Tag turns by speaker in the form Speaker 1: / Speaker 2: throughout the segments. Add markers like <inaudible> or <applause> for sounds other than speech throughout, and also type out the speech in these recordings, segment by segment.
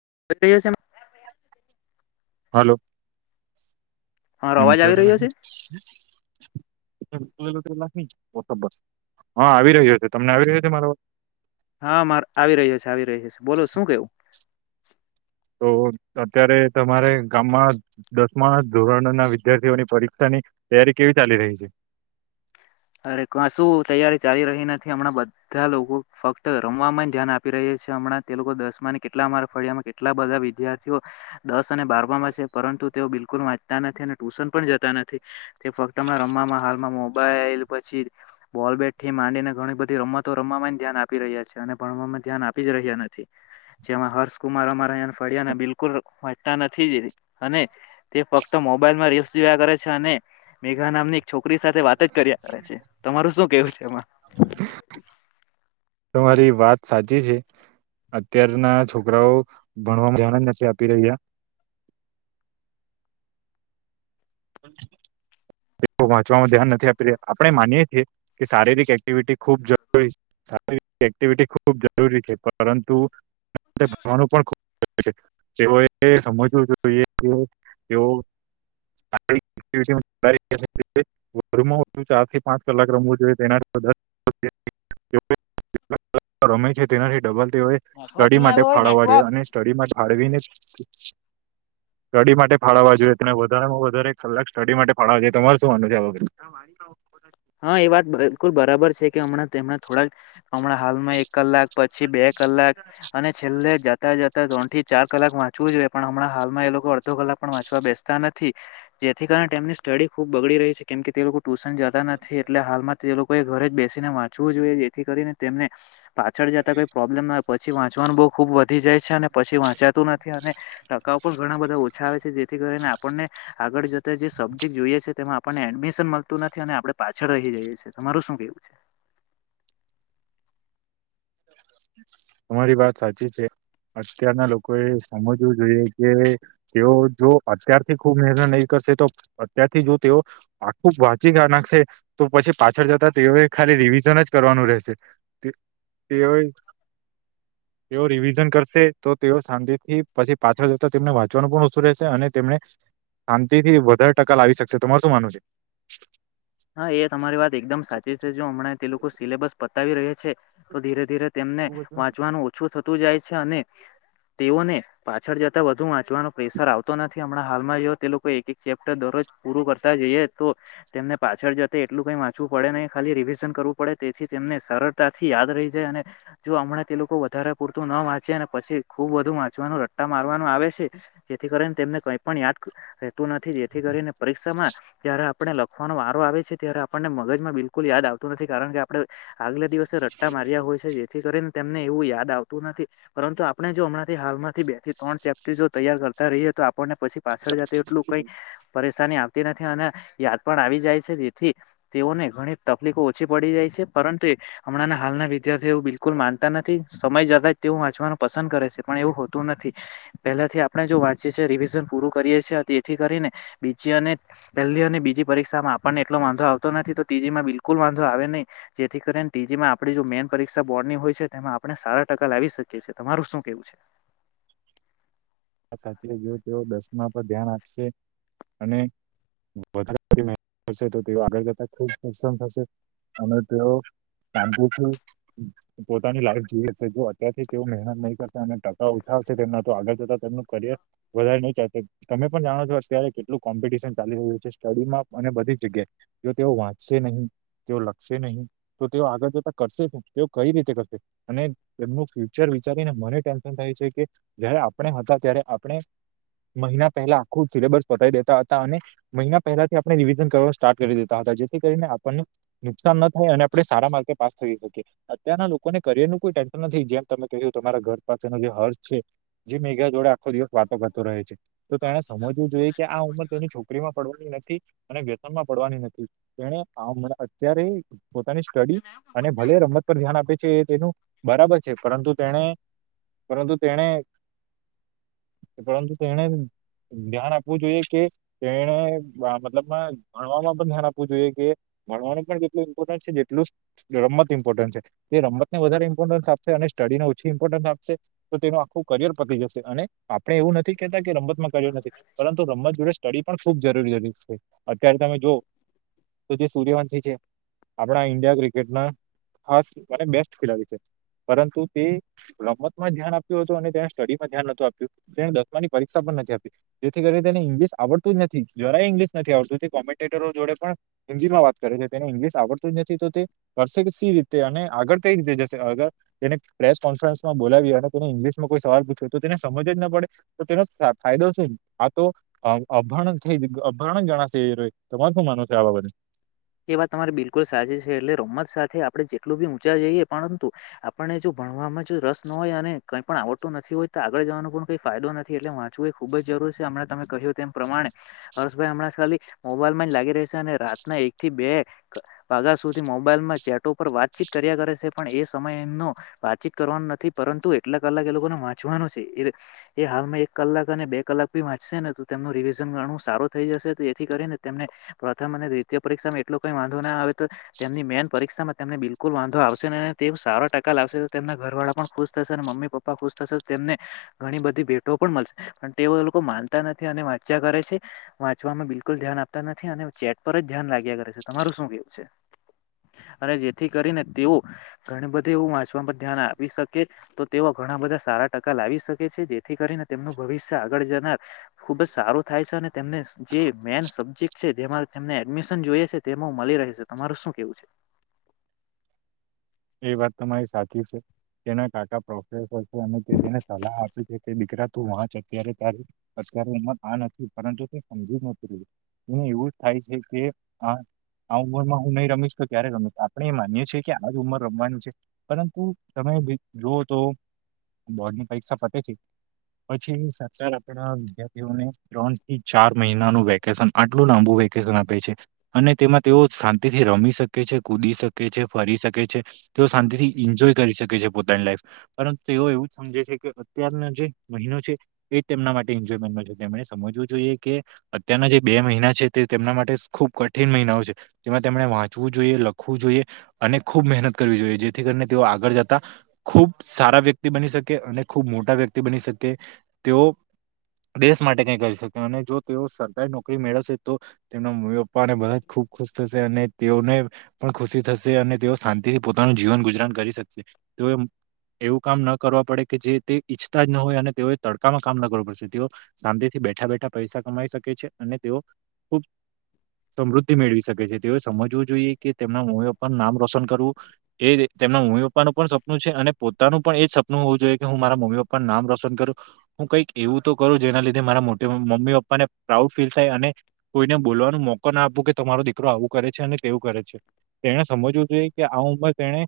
Speaker 1: <unintelligible>
Speaker 2: હાલો.
Speaker 1: મારો
Speaker 2: એમ
Speaker 1: અવાજ
Speaker 2: કર
Speaker 1: આવી
Speaker 2: દલા
Speaker 1: રહ્યો છે
Speaker 2: હા આવી રહ્યો છે તમને આવી રહ્યો છે મારો
Speaker 1: હા મારે આવી રહ્યો છે આવી રહ્યો છે બોલો શું કેવું.
Speaker 2: તો અત્યારે તમારે ગામમાં દસમા ધોરણના વિદ્યાર્થીઓની પરીક્ષા ની તૈયારી કેવી ચાલી રહી છે.
Speaker 1: અરે કશું તૈયારી ચાલી રહી નથી હમણાં બધા લોકો ફક્ત રમવામાં ધ્યાન આપી રહ્યા છે છે હમણાં તે લોકો દસમાં ને કેટલા માર્ગ ફળ્યામાં કેટલા બધા વિદ્યાર્થીઓ દસ અને બારમાં છે પરંતુ તું તેઓ બિલકુલ વાંચતા નથી અને ટ્યુશન પણ જતા નથી તે ફક્ત હમણા રમવામાં હાલમાં મોબાઈલ પછી બોલ બેટ થી માંડીને ઘણી બધી રમતો રમ ધ્યાન આપી રહ્યા છે અને ભણ ધ્યાન આપી જ રહ્યા નથી જેમાં હર્ષકુમાર અમાને ફળ્યા બિલકુલ વાતા નથી જ અને તે ફક્ત મોબાઈલ માં રીલ્સ જોયા કરે છે અને મેઘા નામની એક છોકરી સાથે વાત જ કરી છે તમારું શું કેવું છે એમાં
Speaker 2: તમારી વાત સાચી છે અત્યારના છોકરાઓ ભણવાવામાં ધ્યાન જ નથી આપી રહ્યા <inaudible> દો ચવાનું ધ્યાન નથી આપી આપણે માની છીએ કે શારીરિક એક્ટિવિટી ખૂબ જરૂરી છે. એક્ટિવિટી ખૂબ જરૂરી છે પરંતુ પણ તેઓએ સમજવું જોઈએ કે તેઓ <inaudible> વધુમાં વધુ ચાર થી પાંચ કલાક રમવું જોઈએ તેનાથી રમે છે તેનાથી ડબલ તેઓ
Speaker 1: નેટવર્ક
Speaker 2: સ્ટડી
Speaker 1: નહી
Speaker 2: માટે
Speaker 1: આવ્યો હોય
Speaker 2: ફાળવવા જોઈએ
Speaker 1: નેટવર્ક
Speaker 2: અને સ્ટડી માટે ફાળવીને કડી માટે ફાળવવા જોઈએ તેને વધારેમાં વધારે એક કલાક સ્ટડી માટે ફાળવવા જોઈએ તો તમારે શું માનનું છે આ વગ
Speaker 1: હા એ વાત બિલકુલ બરાબર છે કે હમણાં થોડાક હમણાં હાલમાં એક કલાક પછી બે કલાક અને છેલ્લે જતા જતા ત્રણ થી ચાર કલાક વાંચ જવે પણ હમણાં હાલમાં એ લોકો અડધો કલાક પણ વાંચવા બેસતા નથી જેથી કારણે તેમની સ્ટડી ખૂબ બગડી રહી છે કેમ કે તે લોકો ટુશન જતા નથી એટલે હાલમાં તે લોકોએ ઘરે જ બેસીને વાંચવું જોઈએ જેથી કરીને તેમને પાછળ જતા કઈ પ્રોબ્લેમ ના હોય પછી વાંચવાનું બહુ ખુબ વધી જાય છે અને પછી વાંચાતું નથી અને ટકાવુ ઘણા બધા ઓછા આવે છે જેથી કરીને આપણને આગળ જે સબ્જેક્ટ જોઈએ છે તેમાં આપણને એડમિશન મળતું નથી અને આપણે પાછળ રહી જઈએ છે તમારું શું કેવું છે
Speaker 2: તમારી વાત સાચી છે અત્યારના લોકોએ સમજવું જોઈએ કે તેઓ જો અત્યારથી ખુબ મહેનત નહીં કરે તો અત્યારથી જો તેઓ આખું વાંચી નાખશે તો પછી પાછળ જતા તેઓ ખાલી રિવિઝન જ કરવાનું રહેશે તેઓએ તેઓ રિવિઝન કરશે તો તેઓ શાંતિથી પછી પાછળ જતા તેમને વાંચવાનું પણ ઓછું રહેશે અને તેમને શાંતિ થી વધારે ટકા લાવી શકશે તમાર શું માનું છે
Speaker 1: હા એ તમારી વાત એકદમ સાચી છે જો હમણાં તે લોકો સિલેબસ પતાવી રહ્યા છે તો ધીરે ધીરે તેમને વાંચવાનું ઓછું થતું જાય છે અને તેઓને પાછળ જતા વધુ વાંચવાનો પ્રેશર આવતો નથી હમણાં હાલમાં જો તે લોકો એક એક ચેપ્ટર દરજ પૂરું કરતા જઈએ તો તેમને પાછળ જતે એટલું કઈ વાંચવું પડે નહી ખાલી રિવિઝન કરવું પડે તેથી તેમને સરળતાથી યાદ રહી જાય અને જો હમણાં તે લોકો વધારે પૂરતું ન વાંચે અને પછી ખુબ વધુ વાંચવાનું રટ્ટા મારવાનું આવે છે જેથી કરીને તેમને કઈ પણ યાદ રહેતું નથી જેથી કરીને પરીક્ષામાં જ્યારે આપણે લખ વારો આવે છે ત્યારે આપણને મગજમાં બિલકુલ યાદ આવતું નથી કારણ કે આપણે આગલા દિવસ રટ્ટા માર્યા હોય છે જેથી કરીને તેમને એવું યાદ આવતું નથી પરંતુ આપણે જો હમણાંથી હાલમાંથી બે થી ત્રણ ચેપ્ટર જો તૈયાર કરતા રહીએ તો ને પછી પાછળ જ એટલું કઈ પરેશાની આવતી નથી અનેયા પણ આવી જાય છે તેથી તેઓને ઘણી તકલીફો ઓછી પડી જાય છે પરંતુ હમણાંના હાલના વિધાર્થી એવું બિલકુલ માનતા નથી સમય જતા જ તેું વાંચવાનું પસંદ કરે છે પણ એવું હોતું નથી પહેલા થી આપણે જો વાંચી છીએ રિવિઝન પૂર કરીએ છીએ તેથી કરીને બીજી અને પહેલી અને બીજી પરીક્ષામાં આપણને એટલો વાંધો આવતો નથી તો તીજીમાં બિલકુલ વાંધો આવે નહી જેથી કરીને તીજી માં આપ જો મેન પરીક્ષા બોર્ડ ની હોય છે તેમાં આપણે સારા ટકા લાવી શકીએ છીએ તમારું શું કેવું છે
Speaker 2: અચ્છા, તેઓ <unintelligible> તેઓ દસમા પર ધ્યાન આપશે અને વધારે મેહનત કરશે તો તેઓ આગળ કરતા ખુબ પ્રસન થશે અને તેઓ શાંતિથી પોતાની લાઈફ જીવી અગશે. જો અત્યારથી તેઓ મહેનત નઈ કરતા અને ટકા ઓછા હશે. તેમના તો આગળ જતા તેમનું કરીયર વધારે નઈ ચાલતું. તમે પણ જાણો છો અત્યારે કેટલું કોમ્પિટિશન ચાલી રહ્યું છે. સ્ટડીમાં ને બધી જગ્યાએ, જો તેઓ વાંચશે નહીં તેઓ લખ સે નહી, તો તેઓ આગળ જતા કરશે હુ? તેઓ કઈ રીતે કરશે. અને એમનુ ફ્યુચર વિચારીને મને ટેન્શન થાય છે, કે જયારે આપણે હતા ત્યારે આપણે મહિના પહેલા આખું સિલેબસ પતાવી દેતા હતા. અને મહિના પહેલાથી આપણે રિવિઝન કરવા સ્ટાર્ટ કરી દેતા હતા. જેથી કરીને આપણને નુકસાન ન થાય અને આપડે સારા માર્કે પાસ થઈ શકીએ. અત્યારના લોકોને કરિયરનું કોઈ ટેન્શન નથી. જેમ તમે કહ્યુ તમારા ઘર પાસેનો જે હર્ષ છે. જી મેગા જોડા આખો દિવસ વાતો કરતો રહે છે. તો તેણે સમજવું જોઈએ કે આ ઉંમર તેની છોકરીમાં પડવાની નથી. અને પ્રેમમાં પડવાની નથી. એને આ ઉંમરે અત્યારે પોતાની સ્ટડી અને ભલે રમત પર ધ્યાન આપે છે એ તેનું બરાબર છે. પરંતુ તેણે પરંતુ તેણે, પરંતુ તેણે ધ્યાન આપવું જોઈએ કે તેણે બા મતલબમાં ભણવામાં પણ ધ્યાન આપવું જોઈએ કે ભણવાનું પણ જેટલું ઇમ્પોર્ટન્ટ છે જેટલું જ રમત ઇમ્પોર્ટન્ટ છે. તે રમતને વધારે ઇમ્પોર્ટન્સ આપશે અને સ્ સ્ટડીના ઓછી ઇમ્પોર્ટન આપશે તો તેનું આખું કરિયર પડી જશે. અને આ આપણે એવું નથી કેતા કે રમતમાં કરિયર નથી, પરંતુ રમત જોડે સ્ટડી પણ ખૂબ જરૂરી હતી. અત્યારે તમે જુઓ તો જે સૂર્યવંશિ છે. આપણા ઇન્ડિયા ક્રિકેટના ખાસ અને બેસ્ટ ખીલાડી છે. પરંતુ તે રમતમાં ધ્યાન આપ્યું હ તો અને તેણે સ્ટડીમાં ધ્યાન નતું આપ્યું. તેણ દસમાની પરીક્ષા પણ નથી આપી. જેથી કરી તેને ઈંગ્લિશ આવડતું જ નથી. જરા ઇંગ્લિશ નથી આવડતું. તે કોમેન્ટેટરો જોડે પણ હિન્દીમાં વાત કરે છે. તેને ઇંગ્લિશ આવડતું જ નથી તો તે કરશે કે સી રીતે અને આગળ કઈ રીતે જસે? અગર તેને પ્રેસ કોન્ફરન્સમાં બોલાવી અને તેને ઇંગ્લિશ નો કોઈ સવાલ પૂછે તો તેને સમજ જ ન પડે. તો તેનો અ ફાયદો શુ? આ તો અમ અ -અભણ થઈ વિગ અભણ જ ગણાશે એ રો એ. તમાર શું માનવું છે આ બાબતે?
Speaker 1: એ વાત તમારી બિલકુલ સાચી છે. એટલે રમત સાથે આપણે. જેટલું બી ઊંચા જઈએ પરંતુ આપણને જો ભણવામાં જ રસ ન હોય અને કંઈ પણ આવડતું નથી હોય, તો આગળ જવાનો પણ કંઈ ફાયદો નથી. એટલે વાંચવું એ ખૂબ જ ખુલશે અમણાં તમે કહ્યું તેમ પ્રમાણે, હર્ષભાઈ હમણાં જ ખાલી મોબાઈલમાં લાગી રે શે અને રાતના એક થી બે વાગા સુધી મોબાઈલમાં ચેટો પર વાતચીત કર્યા કરે છે પણ એ સમય એમનો વાતચીત કરવાનું નથી. પરંતુ એટલા કલાક એ લોકોને વાંચવાનું છે એરે એ હાલમાં એક કલાક અને બે કલા લાક બી વાંચશેને તો તેમનુ રીવીઝન ઘણું સારુ થઈ જશે. તેથી કરીને તેમને પ્રથમ અને દ્રિતીય પરીક્ષામાં એટલો કઈ વાંધો ના આવે. તો તેમની મેન પરીક્ષામાં તેમને બિલકુલ વાંધો આવશે ને. તેવ સારા ટકા લાવ અશે તો તેમના ઘરવાળા પણ ખુશ થશે ને મમ્મી-પપ્પા ખુશ થશે. તો તેમને ઘણી બધી ભેટો પણ મલશે. અન તે એવુ એ લોકો માનતા નથી અને વાચ્યા કરે છે. વાંચવામાં બિલકુલ ધ્યાન આપતા નથી અને ચેટ પર જ ધ્યાન રાખ્યા કરે છે. તમારું શું કેવું છે? અને જેથી કરીને તેઓ ઘણુ બધુ એવું વાંચવા પર ધ્યાન આપી શકે તો તેઓ ઘણા બધા સારા ટકા લાવી શકે છે. જેથી કરીને તેમનું ભવિષ્ય આગળ જનાર ખુબ જ સારું થાય છે. ને તેમને જે મેન સબ્જેક્ટ છે જેમાં તેમને મિશન જોઈએ છે તેમો મલી રહે છે. તમારુ શું કેવું છે?
Speaker 2: એ વાત તમારી સાચી છે. તેના કાકા પ્રોફસર છે, અને તે તેને સલાહ આપે છે કે દીકરા તું વાંચ અત્યારે તારી તારી ઉંમર આ નથી, પરંતુ તું સમજીને <inaudible> એને એવું જ થાય છે કે આ આ ઉંમરમાં હું નઈ રમીશ તો ક્યારે રમીશ. આપણે માનીએ છીએ કે આ જ ઉંમર રમવાનું છે. પરંતુ તમે બી જુઓ તો બોર્ડની પરીક્ષા પતે છે પછી સાચન આપડા વિદ્યાર્થીઓને ત્રણ થી ચાર મહિનાનું વેકેશન આટલું લાંબુ વકેશન આપે છે. અને તેમાં તેઓ શાંતિથી રમી શકે છે, કૂદી શકે, છે ફરી શકે છે. તેઓ શાંતિથી ઇન્જોય કરી શકે છે પોતાની લાઈફ. પરંતુ તેઓ એવું જ સમજે છે કે અત્યારના જે મહિનો છે એ જ તેમના માટે ઇન્જોયમેન્ટનો છે. તેમણે સમજવું જોઈએ કે અત્યારના જે બે મહિના છે તે તેમના માટે, ખૂબ કઠિન મહિનાઓ છે. જેમા તેમણે વાંચવું જોઈએ લખવું જોઈએ અને ખૂબ મહેનત કરવી જોઈએ, જેથી કરીને તેઓ આગળ જતા ખૂબ સારા વ્યક્તિ, બની શકે અને ખૂબ મોટા વ્યક્તિ બની શકે. કે તેઓ દેશ માટે કઈ, કરી શકે અને જો તેઓ સરકારી નોકરી મેળવશે, તો તેમના મમ્મી પપ્પાને બધા ખુશ. ખુશ, થશે અને તેઓને પણ ખુશી થશે અને તેઓ શાંતિ તેથી પોતાનુ જીવન ગુજરાન, કરી શકશે તો એવું કામ ન કરવા પડે કે જે તે ઈચ્છતા જ ન હોય, અને તેઓએ તડકામાં કામ ના કરવું પડશે, તેઓ શાંતિથી. બેઠા બેઠા પૈસા કમાઈ શકે છે, અને તેઓ ખૂબ સમૃદ્ધિ મેળવી શકે છે, તેઓએ સમજવું જોઈએ કે તેમના મો પર નામ રોશન કરવું. એ તેમના મમ્મી પપ્પાનું પણ સપનું છે, અને પોતાનું પણ એજ સપનું હોવું જોઈએ, કે હું મારા મમ્મી પપ્પા નામ રોશન કર્યું હુ કઈક એવુ, તો કરુ, જેના લીધે મારા મમ્મી પપ્પાને પ્રાઉડ ફીલ થાય કોઈને બોલવાનો મોકો ના આપવું કે તમારો દીકરો આવું કરે છે, અને તેવું કરે છે, તેણે સમજવું જોઈએ કે, આવુંમાં તેને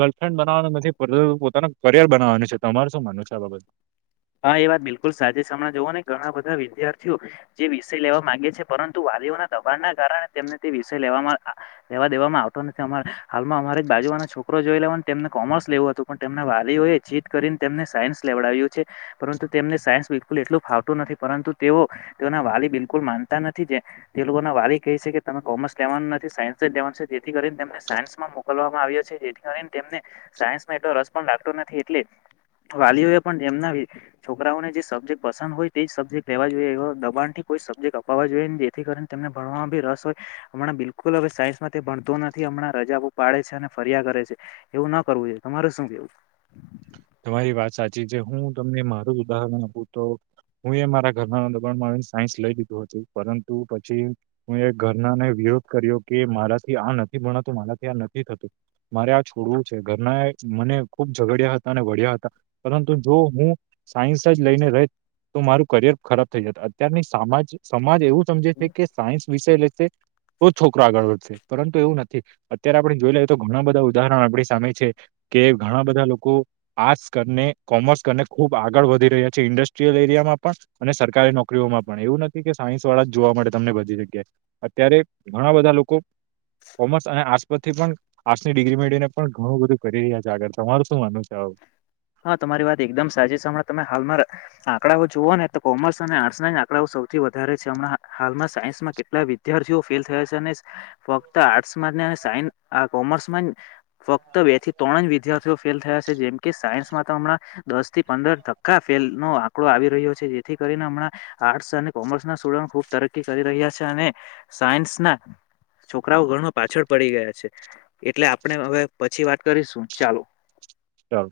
Speaker 2: ગર્લફ્રેન્ડ બનાવવાનું નથી પરુ પોતાનું કરિયર બનાવવાનું છે, તમાર શું માનું છે, આ બાબત
Speaker 1: હા, એ વાત બિલકુલ સાજે સમણાં જવ ને ઘણા બધા વિદ્યાર્થીઓ જે વિષય લેવા માંગે છે, પરંતુ વાલીઓના દબાણના, કારણે તેમને તે વિષય લેવામાં લેવા દેવામા આવતો નથી, હાલમાં અમારી બાજુ છોકરો જોઈ લેવા તેમને કોમર્સ લેવું હતું પણ તેમના વાલીઓ એ જીત કરીને તેમને સાયન્સ લેવડાવ્યું છે. પરંતુ તેમને સાયન્સ બિલકુલ એટલું ફાવટું નથી, પરંતુ તેઓ તેના વાલી બિલકુલ માનતા નથી, જે તે લોકો ના વાલી કહે છે કે તમે કોમર્સ લેવાનું નથી સાયન્સ જ લેવાનું છે જેથી કરીને તને સાયન્સમાં મોકલવામાં આવે. મળ્યો છે, જેથી કરીને તેમને સાયન્સમાં એટલો રસ પણ રાખતો નથી, એટલે વાલીઓએ પણ તેમના છોકરાઓને જે સબ્જેક્ટ પસંદ હોય તે જ સબ્જેક લેવા જોઈએ એવા દબાણથી કોઈ સબ્જેક્ટ અપવા જોઈએ ની જેથી કરીને ભણવામાં બી રસ હોય હમણા બિલકુલ હવે સાયન્સમાં ભણતો નથી હમણાં રજાઓ પાડે છે, અને ફ રીયા કરે છે, એવું ના કરવું જોઈએ તમારે શું કેવું?
Speaker 2: તમારી વાત સાચી છે, હું તમને મારું જ ઉદાહરણ આપું તો હું એ મારા ઘરના દબણમાં આવીને સાયન્સ લઈ દીધું હતું પરંતુ પછી હું એ ઘરનાને વિરોધ કર્યો કે મારાથી આ નથી ભણાતું મારાથી આ નથી થતું મારે આ છોડવું છે, ઘરનાએ મને ખૂબ ઝગડ્યા હતા અને વળ્યા હતા પરંતુ જો હું સાયન્સ જ લઈને રેત તો મારું કરિયર ખરાબ થઈ જતે અત્યારની સામાજ સમાજ એવું સમજે છે, કે સાયન્સ વિષય લેશે તો છોકરો આગળ વધશે પરંતુ એવું નથી અત્યારે આપણે જોઈ લઈએ તો ઘણા બધા ઉદાહરણો આપણી સામે છે. કે ઘણા બધા લોકો આર્ટસ કરીને કોમર્સ કરને ખુબ આગળ વધી રહ્યા છે, ઇન્ડસ્ટ્રીયલ એરિયામાં પણ અને સરકારી નો કરીઓમાં પણ એવું નથી કે સાયન્સ વાળા જ જોવા મળે તમને બધી જગ્યાએ અત્યારે ઘણા બધા લોકો કોમર્સ અને આર્ટસ પરથી પણ આર્ટસની ડિગ્રી મેળને પણ ઘણું બધું કરી રહ્યા છે, આગળ તમારું શું માનવું છે‌? <inaudible>
Speaker 1: હા તમારી વાત એકદમ સાચી છે, હમણાં તમે હાલમા આંકડાઓ જુઓ ને તો કોમર્સ અને આર્ટસના જ આંકડા ઓ સૌથી વધારે છે, હમણાં હાલમાં સાયન્સમાં કેટલા વિદ્યાર્થીઓ ફેલ થયા છે, અને ફક્ત આર્ટસમાં ને સાયન્સ આ કોમર્સમાં જ ફક્ત બે થી ત્રણ જ વિદ્યાર્થીઓ ફેલ થયા છે, જેમ કે સાયન્સમાં તો હમણાં દસથી પંદર ટક્કા ફેલ નો આંકડો આવી રહ્યો છે, જેથી કરીને હમણાં આર્ટસ અને કોમર્સના સ્ટુડન્ટ ખૂબ તરક્કી કરી રહ્યા છે, અને સાયન્સના. છોકરાઓ ઘણુ પાછળ પડી ગયા છે, એટલે આપણે હવે પછી વાત કરીશું ચાલો‌
Speaker 2: ચાલ.